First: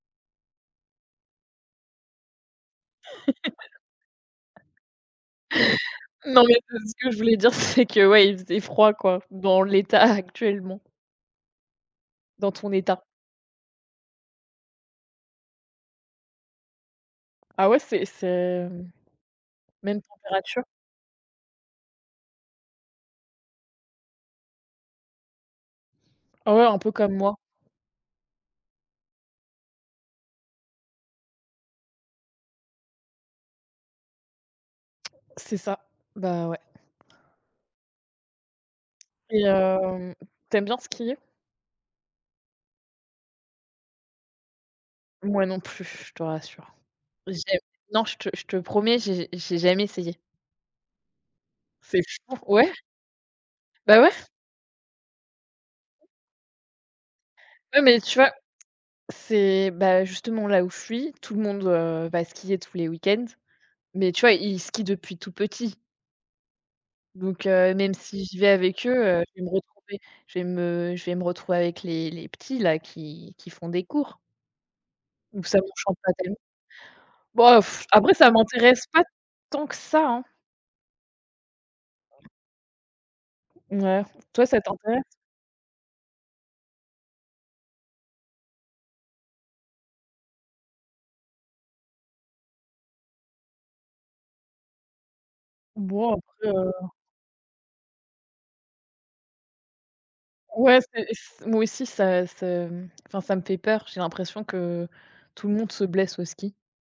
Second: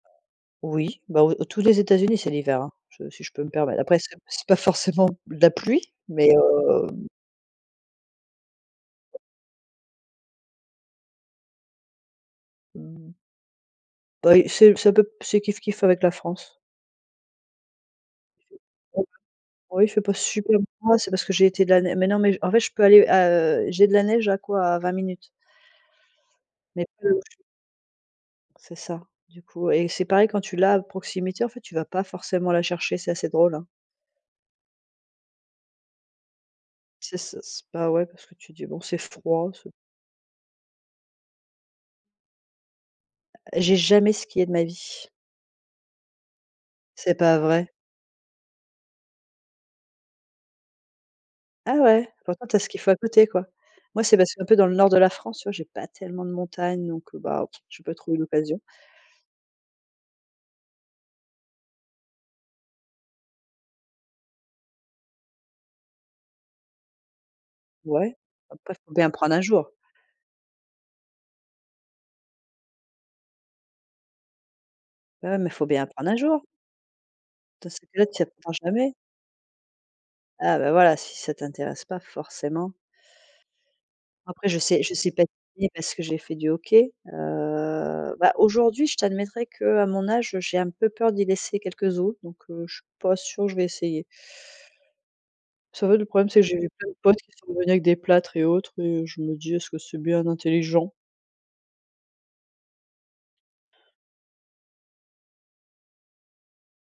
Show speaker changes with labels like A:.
A: Oui, bah, au au tous les États-Unis c'est l'hiver hein, je si je peux me permettre. Après c'est c'est pas forcément de la pluie, mais
B: Non, mais parce
A: hem
B: que je voulais dire c'est que ouais, il faisait froid quoi, dans l'état actuellement. Dans ton état.
A: Mmh. Bah, et c'est c'est un peu p c'est kif-kif avec la France.
B: Ah ouais, c'est c'est, hem,
A: Oh, il
B: même
A: fait pas super
B: température?
A: froid, c'est parce que j'ai été de la né mais non, mais j en fait, je peux aller à, heu, j'ai de la neige à quoi, à 20 minutes.
B: Ah, ouais, un
A: Mais
B: peu
A: pe
B: comme moi.
A: [unintelligible] C'est ça, du coup et c'est pareil quand tu l'as à proximité en fait, tu vas pas forcément la chercher, c'est assez drôle, hein.
B: C'est ça, bah ouais.
A: C'est s s bah, ouais parce que tu dis: «Bon c'est
B: Et
A: froid, c'est»
B: hem, tu aimes bien skier?
A: J'ai jamais skié de ma vie.
B: Moi non plus, je te rassure.
A: C'est pas
B: J'ai
A: vrai?
B: non, je te je te promets, j'ai j'ai jamais essayé.
A: Ah
B: C'est
A: ouais?
B: fou
A: Pourtant tu as ce
B: ouais.
A: qu'il faut à côté quoi.
B: Bah
A: Moi
B: ouais.
A: c'est parce que un peu dans le nord de la France, tu vois j'ai pas tellement de montagnes, donc, heu, bah,
B: Ouais,
A: j'ai pas
B: mais
A: trouvé
B: tu vois,
A: l'occasion.
B: c'est bah, justement, là où je suis, tout le monde, heu, va skier tous les week-ends, mais tu vois, ils skient depuis tout petit. Donc, heu, même
A: Ouais,
B: si j'y vais
A: après
B: avec eux,
A: faut bien
B: heu,
A: prendre un
B: je vais me
A: jour.
B: retrouver je vais me je vais me retrouver avec les les petits là, qui qui font des cours.
A: Bah, ouais,
B: Donc
A: mais
B: ça
A: faut bien
B: m'enchante
A: apprendre
B: pas
A: un
B: tellement.
A: jour.
B: Bah,
A: Dans ces cas-là
B: après
A: tu
B: ça
A: apprends
B: m'intéresse
A: jamais.
B: pas tant que ça, hein.
A: Ah, ben voilà, si ça t'intéresse pas,
B: [unintelligible]
A: forcément.
B: Mouais. Toi
A: Après je
B: ça
A: sais je
B: t'intéresse?
A: sais patiner parce que j'ai fait du hockey. Heu, bah, aujourd'hui je t'admettrais qu'à mon âge, heu, j'ai un peu peur d'y laisser quelques os, donc, heu, je suis pas sûre je vais essayer. [unintelligible] le
B: Bon
A: problème c'est que
B: après,
A: j'ai eu
B: heu
A: plein de potes qui sont revenus avec des plâtres et autres, et je me dis: «Est-ce que c'est bien
B: Ouais,
A: intelligent?»
B: c'est s moi aussi ça ça, mmh, enfin, ça me fait peur, j'ai l'impression que tout le monde se blesse au ski.